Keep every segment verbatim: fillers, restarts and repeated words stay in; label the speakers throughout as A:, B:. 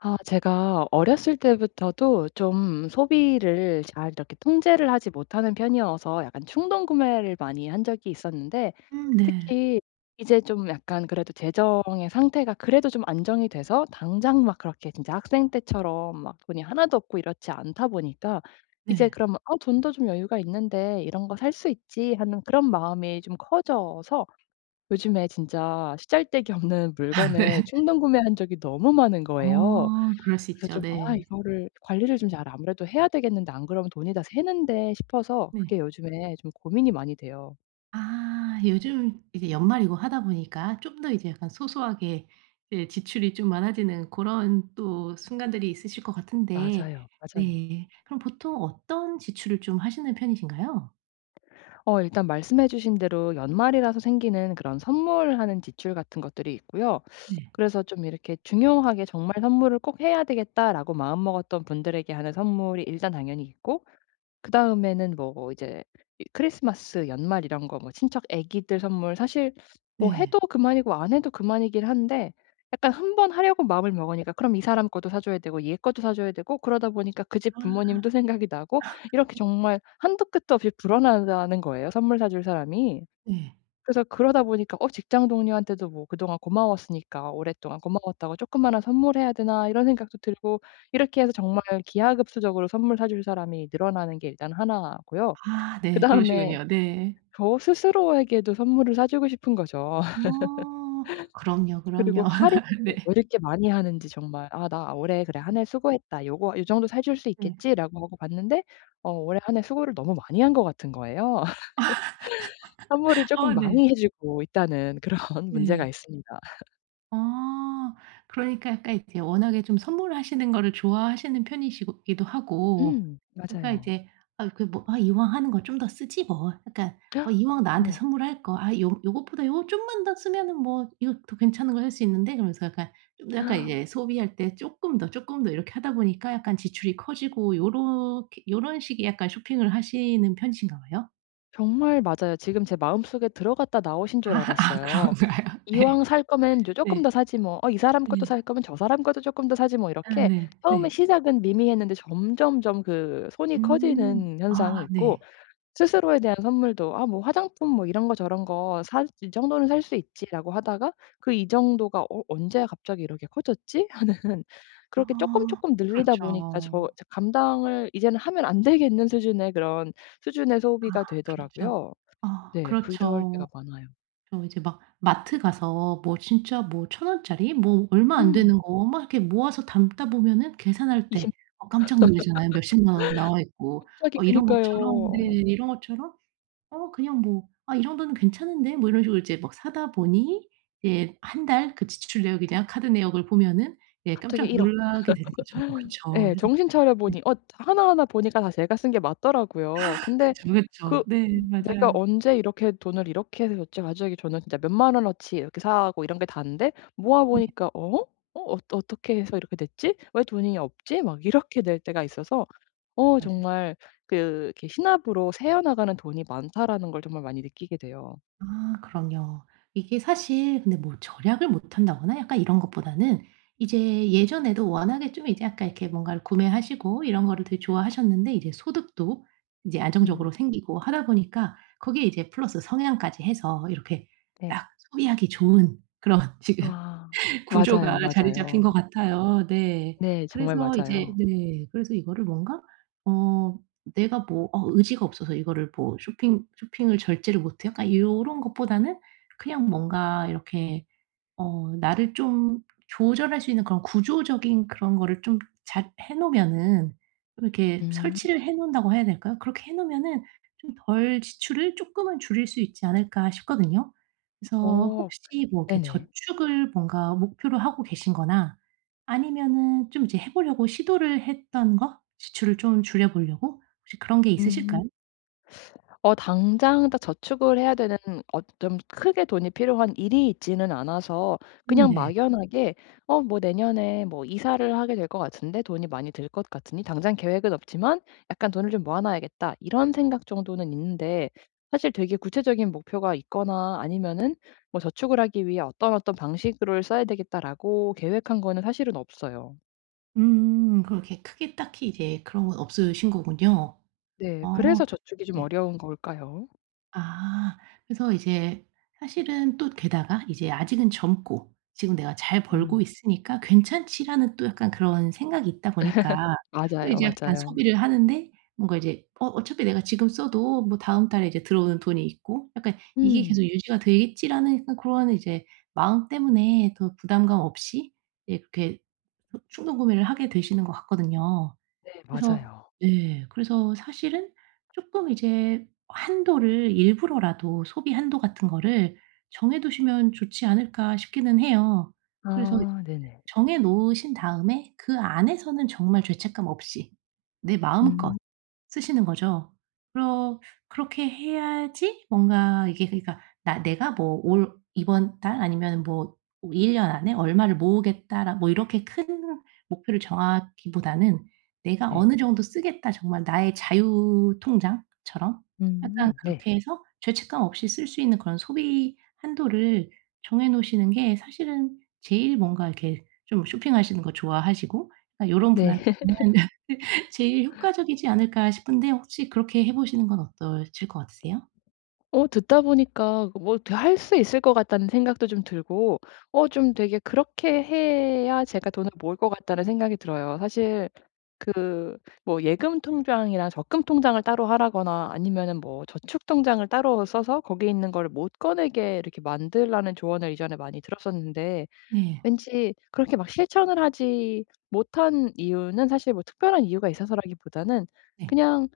A: 아 제가 어렸을 때부터도 좀 소비를 잘 이렇게 통제를 하지 못하는 편이어서 약간 충동구매를 많이 한 적이 있었는데
B: 음 네.
A: 특히 이제 좀 약간 그래도 재정의 상태가 그래도 좀 안정이 돼서 당장 막 그렇게 진짜 학생 때처럼 막 돈이 하나 도 없고 이렇지 않다 보니까 이제
B: 네.
A: 그러면 '아 돈도 좀 여유가 있는데 이런 거 살 수 있지.' 하는 그런 마음이 좀 커져서 요즘에 진짜 시잘데기 없는
B: 아 네.
A: 물건을 충동구매한 적이 너무 많은 거예요.
B: 아 그럴 수
A: 그래서
B: 있죠.
A: 좀 '아
B: 네.
A: 이거를 관리를 좀 잘 아무래도 해야 되겠는데. 안 그러면 돈이 다 새는데.' 싶어서
B: 네.
A: 그게 요즘에 좀 고민이 많이 돼요.
B: 아 요즘 이게 연말이고 하다 보니까 좀 더 이제 약간 소소하게 이 지출이 좀 많아지는 고런 또 순간들이 있으실 것 같은데
A: 맞아요, 맞아요.
B: 네. 그럼 보통 어떤 지출을 좀 하시는 편이신가요?
A: 어 일단 말씀해 주신 대로 연말이라서 생기는 그런 선물하는 지출 같은 것들이 있고요.
B: 네.
A: 그래서 좀 이렇게 중요하게 정말 '선물을 꼭 해야 되겠다.'라고 마음먹었던 분들에게 하는 선물이 일단 당연히 있고 그다음에는 뭐 이제 이 크리스마스 연말 이런 거 뭐 친척 아기들 선물 사실 뭐 해도
B: 네.
A: 그만이고 안 해도 그만이긴 한데 약간 한 번 하려고 마음을 먹으니까 그럼 이 사람 것도 사줘야 되고 얘 것도 사줘야 되고 그러다 보니까 그 집
B: 아.
A: 부모님도 생각이 나고 이렇게
B: 네.
A: 정말 한도 끝도 없이 불어난다는 거예요, 선물 사줄 사람이.
B: 예.
A: 그래서 그러다 보니까 '어 직장 동료한테도 뭐 그동안 고마웠으니까 오랫동안 고마웠다고 쪼끄만한 선물해야 되나.' 이런 생각도 들고 이렇게 해서 정말 기하급수적으로 선물 사줄 사람이 늘어나는 게 일단 하나 고요.
B: 아 네.
A: 그다음에
B: 그러시군요. 네.
A: 저 스스로에게도 선물을 사주고 싶은 거죠.
B: 어 그럼요,
A: 그리고
B: 그럼요.
A: 할인은 또 왜
B: 네.
A: 이렇게 많이 하는지 정말 '아 나 올해 그래 한
B: 음.
A: 해 수고했다. 요거 요 정도 사줄 수
B: 네.
A: 있겠지.'라고 하고 봤는데 어 올 한 해 수고를 너무 많이 한 것 같은 거예요. 선물을 쪼끔
B: 아 네.
A: 많이 해 주고 있다는 그런 문제가
B: 예.
A: 있습니다.
B: 아 그러니까 약간 이제 워낙에 좀 선물하시는 거를 좋아하시는 편이시고 기도 하고
A: 음
B: 그러니까
A: 맞아요.
B: 이제 아 그 뭐 아 '이왕 하는 거 좀 더 쓰지 뭐. 약간 어 이왕 나한테
A: 어머.
B: 선물할 거 아 요 요것보다 요거 좀만 더 쓰면은 뭐 이거 더 괜찮은 거 할 수 있는데.' 그러면서 약간 좀 약간 이제 소비할 때 쪼끔 더, 쪼끔 더 이렇게 하다 보니까 약간 지출이 커지고 요렇게 요런 식의 약간 쇼핑을 하시는 편이신가 봐요.
A: 정말 맞아요. 지금 제 마음속에 들어갔다 나오신
B: 아
A: 줄
B: 아
A: 알았어요.
B: 그런가요? 네.
A: '이왕 살 거면 요 쪼끔
B: 네.
A: 더 사지 뭐. 어 이 사람 것도
B: 네.
A: 살 거면 저 사람 것도 쪼끔 더 사지 뭐.'
B: 아
A: 이렇게
B: 네.
A: 처음에
B: 네.
A: 시작은 미미했는데 점점점 그 손이
B: 음.
A: 커지는 현상이
B: 아
A: 있고
B: 네.
A: 스스로에 대한 선물도 '아 뭐 화장품 뭐 이런 거 저런 거 살 이 정도는 살 수 있지.'라고 하다가 그 이 정도가 '어 언제 갑자기 이렇게 커졌지?' 하는 그렇게
B: 아
A: 쪼끔쪼끔 늘리다 보니까 저
B: 그렇죠.
A: 이제 감당을 이제는 하면 안 되겠는 수준의 그런 수준의
B: 아
A: 소비가
B: 그렇죠.
A: 되더라고요.
B: 아
A: 네 그럴 때가
B: 그렇죠.
A: 많아요.
B: 저 이제 막 마트 가서 뭐 진짜 뭐 천 원짜리 뭐 얼마 안
A: 음.
B: 되는 거 막 이렇게 모아서 담다 보면은 계산할
A: 이십
B: 때 아 깜짝 놀라잖아요, 몇 십만 원 나와있고.
A: 갑자기
B: 어 이런 것처럼 네
A: 그러니까요.
B: 이런 것처럼 '어 그냥 뭐 아 이 정도는 괜찮은데?' 뭐 이런 식으로 이제 막 사다 보니 이제 한 달 그 지출 내역에 대한 카드 내역을 보면은 예
A: 갑자기
B: 깜짝
A: 일억
B: 놀라게 되는 거죠. 그렇죠.
A: 예
B: 그래서
A: 정신
B: 네.
A: 차려보니 엇 하나하나 보니까 다 제가 쓴 게 맞더라고요. 근데
B: 그쵸, 그쵸.
A: 그
B: 네
A: 내가
B: 맞아요.
A: 언제 이렇게 돈을 이렇게 해서 어찌 갑자기 저는 진짜 몇 만 원어치 이렇게 사고 이런 게 다인데
B: 네.
A: 모아보니까 '어? 어 어 어떻게 해서 이렇게 됐지? 왜 돈이 없지?' 막 이렇게 될 때가 있어서 어
B: 맞아요.
A: 정말 그 '이렇게 시나브로 새어나가는 돈이 많다.'라는 걸 정말 많이 느끼게 돼요.
B: 아 그럼요. 이게 사실 근데 뭐 절약을 못 한다거나 약간 이런 것보다는 이제 예전에도 워낙에 좀 이제 아까 이렇게 뭔가를 구매하시고 이런 거를 되게 좋아하셨는데 이제 소득도 인제
A: 음.
B: 안정적으로 생기고 하다 보니까 거기에 이제 플러스 성향까지 해서 이렇게
A: 네.
B: 딱 소비하기 좋은 그런 지금
A: 아
B: 구조가
A: 맞아요,
B: 자리 잡힌 것
A: 맞아요.
B: 같아요. 네.
A: 네 정말
B: 그래서 이제
A: 맞아요.
B: 네. 그래서 이거를 뭔가 어 '내가 뭐 어 의지가 없어서 이거를 뭐 쇼핑 쇼핑을 절제를 못 해.' 약간 요런 것보다는 그냥 뭔가 이렇게 어 나를 좀 조절할 수 있는 그런 구조적인 그런 거를 좀 잘 해 놓으면은 이렇게
A: 음.
B: 설치를 해 놓는다고 해야 될까요? 그렇게 해 놓으면은 좀 덜 지출을 쪼끔은 줄일 수 있지 않을까 싶거든요. 그래서
A: 어.
B: 혹시 뭐 이렇게
A: 네네.
B: 저축을 뭔가 목표로 하고 계신 거나 아니면은 좀 이제 해 보려고 시도를 했던 거, 지출을 좀 줄여보려고. 혹시 그런 게
A: 음.
B: 있으실까요?
A: 어 당장 다 저축을 해야 되는 어 좀 크게 돈이 필요한 일이 있지는 않아서
B: 음
A: 그냥
B: 네.
A: 막연하게 '어 뭐 내년에 뭐 이사를 하게 될 것 같은데 돈이 많이 들 것 같으니 당장 계획은 없지만 약간 돈을 좀 모아 놔야겠다.' 이런 생각 정도는 있는데 사실 되게 구체적인 목표가 있거나 아니면은 뭐 '저축을 하기 위해 어떤, 어떤 방식으로 써야 되겠다.'라고 계획한 거는 사실은 없어요.
B: 음 그렇게 크게 딱히 이제 그런 건 없으신 거군요.
A: 네. 그래서
B: 어
A: 저축이 좀
B: 예.
A: 어려운 걸까요?
B: 아. 그래서 이제 사실은 또 게다가 이제 아직은 젊고 '지금 내가 잘 벌고
A: 음.
B: 있으니까 괜찮지.'라는 또 약간 그런 생각이 있다 보니까 또
A: 맞아요,
B: 이제 약간
A: 맞아요.
B: 소비를 하는데 뭔가 이제 '어 어차피 내가 지금 써도 뭐 다음 달에 이제 들어오는 돈이 있고 약간 이게
A: 음.
B: 계속 유지가 되겠지.'라는 약간 고런 이제 마음 때문에 더 부담감 없이 예 그렇게 충동구매를 하게 되시는 것 같거든요.
A: 네
B: 그래서
A: 맞아요.
B: 네 그래서 사실은 쪼끔 '이제 한도를 일부러라도 소비 한도 같은 거를 정해 두시면 좋지 않을까?' 싶기는 해요. 그래서 이
A: 아 네네.
B: 정해 놓으신 다음에 그 안에서는 정말 죄책감 없이 내 마음껏
A: 음.
B: 쓰시는 거죠. 그러 그렇게 해야지 뭔가 이게 그러니까 '나 내가 뭐 올 이번 달 아니면은 뭐 일 년 안에 얼마를 모으겠다.'라 뭐 이렇게 큰 목표를 정하기보다는 '내가
A: 네.
B: 어느 정도 쓰겠다 정말 나의 자유 통장처럼.' 약간
A: 음. 네.
B: 그렇게 해서 죄책감 없이 쓸 수 있는 그런 소비 한도를 정해 놓으시는 게 사실은 제일 뭔가 이렇게 좀 쇼핑하시는 거 좋아하시고 아 요런
A: 네.
B: 분한테는 '제일 효과적이지 않을까?' 싶은데 혹시 그렇게 해 보시는 건 어떠실 것 같으세요?
A: 어 듣다 보니까 뭐 되 할 수 있을 것 같다는 생각도 좀 들고 어 좀 되게 그렇게 해야 제가 돈을 모을 것 같다는 생각이 들어요. 사실 그 뭐 예금 통장이랑 적금 통장을 따로 하라거나 아니면은 뭐 저축 통장을 따로 써서 거기에 있는 거를 못 꺼내게 이렇게 만들라는 조언을 이전에 많이 들었었는데
B: 네.
A: 왠지 그렇게 막 실천을 하지 못한 이유는 사실 뭐 특별한 이유가 있어서라기보다는
B: 네.
A: 그냥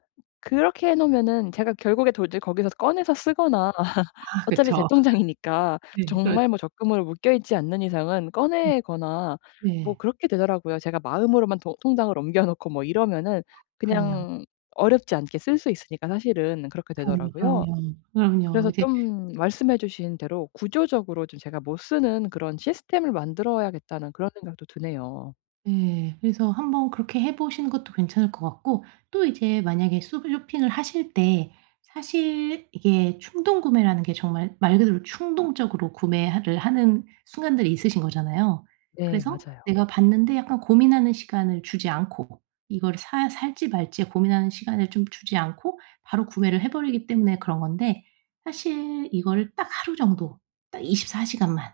A: 그렇게 해 놓으면은 제가 결국에 돈을 거기서 꺼내서 쓰거나
B: 아
A: 어차피 제
B: 그쵸.
A: 통장이니까
B: 네. 그렇죠.
A: 정말 뭐 적금으로 묶여 있지 않는 이상은
B: 예.
A: 꺼내거나 뭐
B: 네.
A: 그렇게 되더라고요. 제가 마음으로만 도 통장을 옮겨 놓고 뭐 이러면은
B: 그럼요.
A: 그냥 어렵지 않게 쓸 수 있으니까 사실은 그렇게
B: 그럼요,
A: 되더라고요.
B: 그럼요. 그럼요.
A: 그래서
B: 이제
A: 좀 말씀해 주신 대로 구조적으로 좀 제가 못 쓰는 그런 시스템을 만들어야겠다는 그런 생각도 드네요.
B: 네. 그래서 한번 그렇게 해 보시는 것도 괜찮을 것 같고 또 이제 만약에 쇼 쇼핑을 하실 때 사실 이게 충동구매라는 게 정말 말 그대로 충동적으로 구매 하를 하는 순간들이 있으신 거잖아요.
A: 네
B: 그래서
A: 맞아요.
B: 내가 봤는데 약간 고민하는 시간을 주지 않고 이걸 사 살지 말지 고민하는 시간을 좀 주지 않고 바로 구매를 해 버리기 때문에 그런 건데 사실 이거를 '딱 하루 정도 딱 이십사 시간만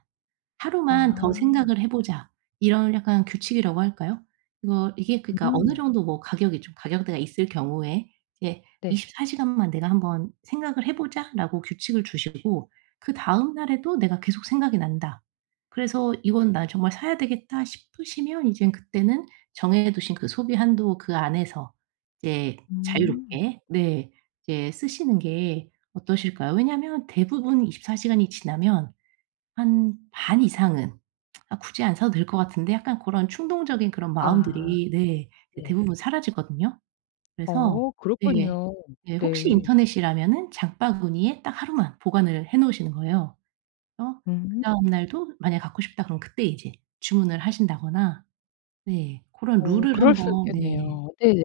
B: 하루만 더
A: 아.
B: 생각을 해보자.' 이런 약간 규칙이라고 할까요? 이거 이게 그러니까
A: 음
B: 어느
A: 네.
B: 정도 뭐 가격이 좀 가격대가 있을 경우에 이제
A: 네.
B: '이십사 시간만 내가 한번 생각을 해보자.'라고 규칙을 주시고 그다음 날에도 '내가 계속 생각이 난다.' 그래서 '이건 나 정말 사야 되겠다.' 싶으시면 이젠 그때는 정해두신 그 소비 한도 그 안에서 이제
A: 음.
B: 자유롭게 네 이제 쓰시는 게 어떠실까요? 왜냐하면 대부분 이십사 시간이 지나면 한 반 이상은 '아 굳이 안 사도 될 것 같은데.' 약간 고런 충동적인 그런
A: 아.
B: 마음들이 네 이
A: 네.
B: 대부분 사라지거든요. 그래서
A: 어
B: 네.
A: 그렇군요.
B: 네. 혹시
A: 네.
B: 인터넷이라면은 장바구니에 딱 하루만 보관을 해 놓으시는 거예요. 그래서
A: 음.
B: 그다음 날도 만약 '갖고 싶다.' 그러면 그때 이제 주문을 하신다거나 네. 고런
A: 어
B: 룰을
A: 그럴 수
B: 한번 네.
A: 있겠네요. 네네.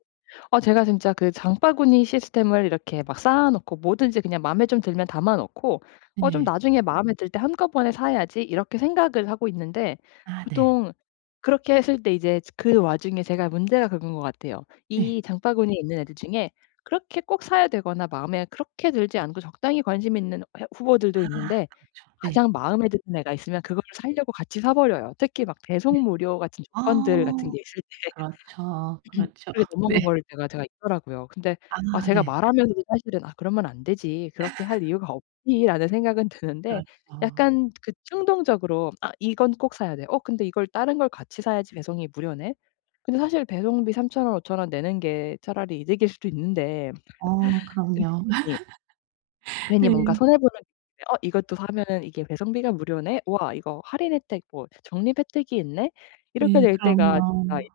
A: 아 제가 진짜 그 장바구니 시스템을 이렇게 막 쌓아 놓고 뭐든지 그냥 마음에 좀 들면 담아 놓고 어 좀
B: 네.
A: '나중에 마음에 들 때 한꺼번에 사야지.' 이렇게 생각을 하고 있는데
B: 아 네.
A: 보통 그렇게 했을 때 이제 저 그 와중에 제가 문제가 그건 거 같아요.
B: 네.
A: 이 장바구니에 있는 애들 중에 그렇게 꼭 사야 되거나 마음에 그렇게 들지 않고 적당히 관심이 있는 해 후보들도
B: 아
A: 있는데
B: 그렇죠. 네.
A: 가장 마음에 드는 애가 있으면 그거를 사려고 같이 사버려요. 특히 막
B: 네.
A: 배송 무료 같은
B: 아.
A: 조건들 같은 게 있을 때
B: 그렇죠, 그렇죠.
A: 그렇게
B: 네.
A: 넘어가 버릴 때가 제가 있더라고요. 근데 아
B: 아
A: 제가
B: 네.
A: 말하면서도 사실은 '아 그러면 안 되지. 그렇게 할 이유가 없지.'라는 생각은 드는데
B: 그렇죠.
A: 약간 그 충동적으로 '아 이건 꼭 사야 돼. 어 근데 이걸 다른 걸 같이 사야지 배송이 무료네.' 근데 사실 배송비 삼천 원, 오천 원 내는 게 차라리 이득일 수도 있는데
B: 어 그럼요.
A: 근데. [unintelligible] 괜히 뭔가
B: 네.
A: 손해 보는 느낌에 어 '이것도 사면은 이게 배송비가 무료네. 우와 이거 할인 혜택 뭐 적립 혜택이 있네.' 이렇게
B: 네
A: 될 때가
B: 그럼요.
A: 제가 있어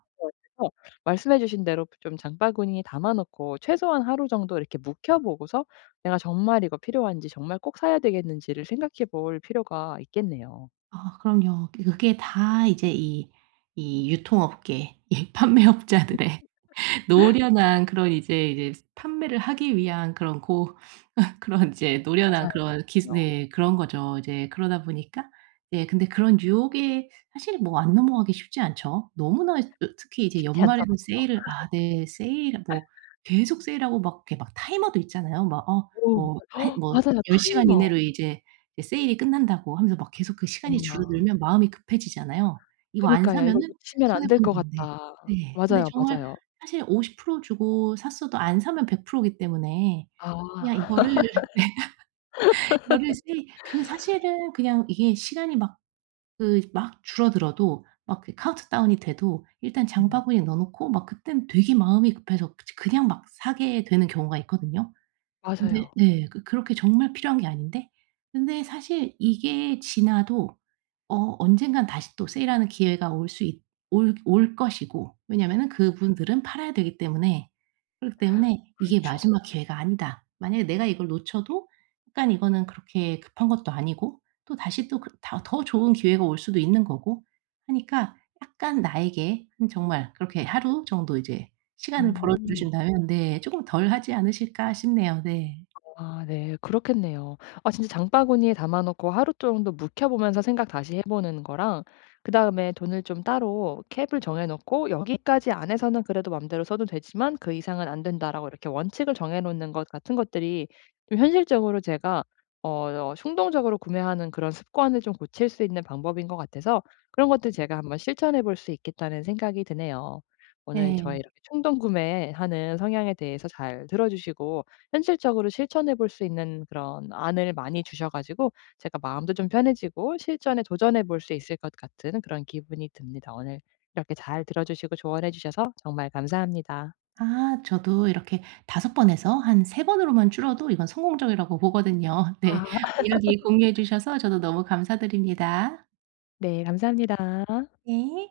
A: 가지고 말씀해 주신 대로 좀 장바구니에 담아 놓고 최소한 하루 정도 이렇게 묵혀 보고서 '내가 정말 이거 필요한지, 정말 꼭 사야 되겠는지.'를 생각해 볼 필요가 있겠네요.
B: 아 그럼요. 그 그게 다 이제 이 이 유통업계 이 판매업자들의 노련한 그런 이제 이제 판매를 하기 위한 그런 고 그런 이제 노련한
A: 맞아요.
B: 그런 기술
A: [unintelligible]
B: 네 그런 거죠, 이제 그러다 보니까 예 근데 그런 유혹에 사실은 뭐 안 넘어가기 쉽지 않죠. 너무나 이 어 특히 이제
A: 쉽지
B: 연말에는
A: 않더라고요.
B: 세일을 아 네 세일 뭐 계속 세일하고 막 이렇게 막 타이머도 있잖아요. 막 어
A: 오. [unintelligible]
B: 뭐 한
A: 어
B: 뭐
A: 맞아요.
B: '열 시간
A: 타이머.
B: 이내로 이제 이 세일이 끝난다.'고 하면서 막 계속 그 시간이
A: 어머나,
B: 줄어들면
A: 어머나.
B: 마음이 급해지잖아요. 이거 안
A: 그니까요.
B: 사면은
A: '이걸 놓치면 안
B: 손해
A: 될
B: 보는
A: 것
B: 건데.
A: 같다.'
B: 네. 근데
A: 맞아요,
B: 정말
A: 맞아요.
B: 사실 오십 프로 주고 샀어도 안 사면 백 프로 기 때문에 그냥
A: 아.
B: 이거를 이거를 세일 그 사실은 그냥 이게 시간이 막 그 막 줄어들어도 막 그 카운트다운이 돼도 일단
A: 음.
B: 장바구니에 넣어 놓고 막 그때는 되게 마음이 급해서 저 그냥 막 사게 되는 경우가 있거든요. 근데
A: 맞아요.
B: 네 그 그렇게 정말 필요한 게 아닌데. 근데 사실 이게 지나도 어 언젠가 다시 또 세일하는 기회가 올 수 있 올 올 것이고 왜냐하면은 그분들은 팔아야 되기 때문에 그렇기 때문에 '이게
A: 그렇죠.
B: 마지막 기회가 아니다.' 만약에 내가 이걸 놓쳐도 약간 이거는 그렇게 급한 것도 아니고 또다시 또 그 다 더 좋은 기회가 올 수도 있는 거고 하니까 약간 나에게 정말 그렇게 하루 정도 이제 시간을
A: 음.
B: 벌어주신다면 네 쪼끔 덜 하지 않으실까 싶네요. 네.
A: 아 네 그렇겠네요. 아 진짜 장바구니에 담아 놓고 하루 정도 묵혀 보면서 생각 다시 해 보는 거랑 그다음에 돈을 좀 따로 cap을 정해 놓고 '여기까지 안에서는 그래도 맘대로 써도 되지만 그 이상은 안된다.'라고 이렇게 원칙을 정해 놓는 것 같은 것들이 좀 현실적으로 제가 어 어 충동적으로 구매하는 그런 습관을 좀 고칠 수 있는 방법인 것 같아서 그런 것들 제가 '한번 실천해 볼 수 있겠다.'는 생각이 드네요. 오늘 저의
B: 네.
A: 이렇게 충동 구매하는 성향에 대해서 잘 들어주시고 현실적으로 실천해 볼 수 있는 그런 안을 많이 주셔 가지고 제가 마음도 좀 편해지고 실전에 도전해 볼 수 있을 것 같은 그런 기분이 듭니다. 오늘 이렇게 잘 들어주시고 조언해 주셔서 정말 감사합니다.
B: 아. 저도 이렇게 다섯 번에서 한 세 번으로만 줄어도 이건 성공적이라고 보거든요. 네.
A: 아.
B: 이야기 공유해 주셔서 저도 너무 감사드립니다.
A: 네 감사합니다.
B: 네.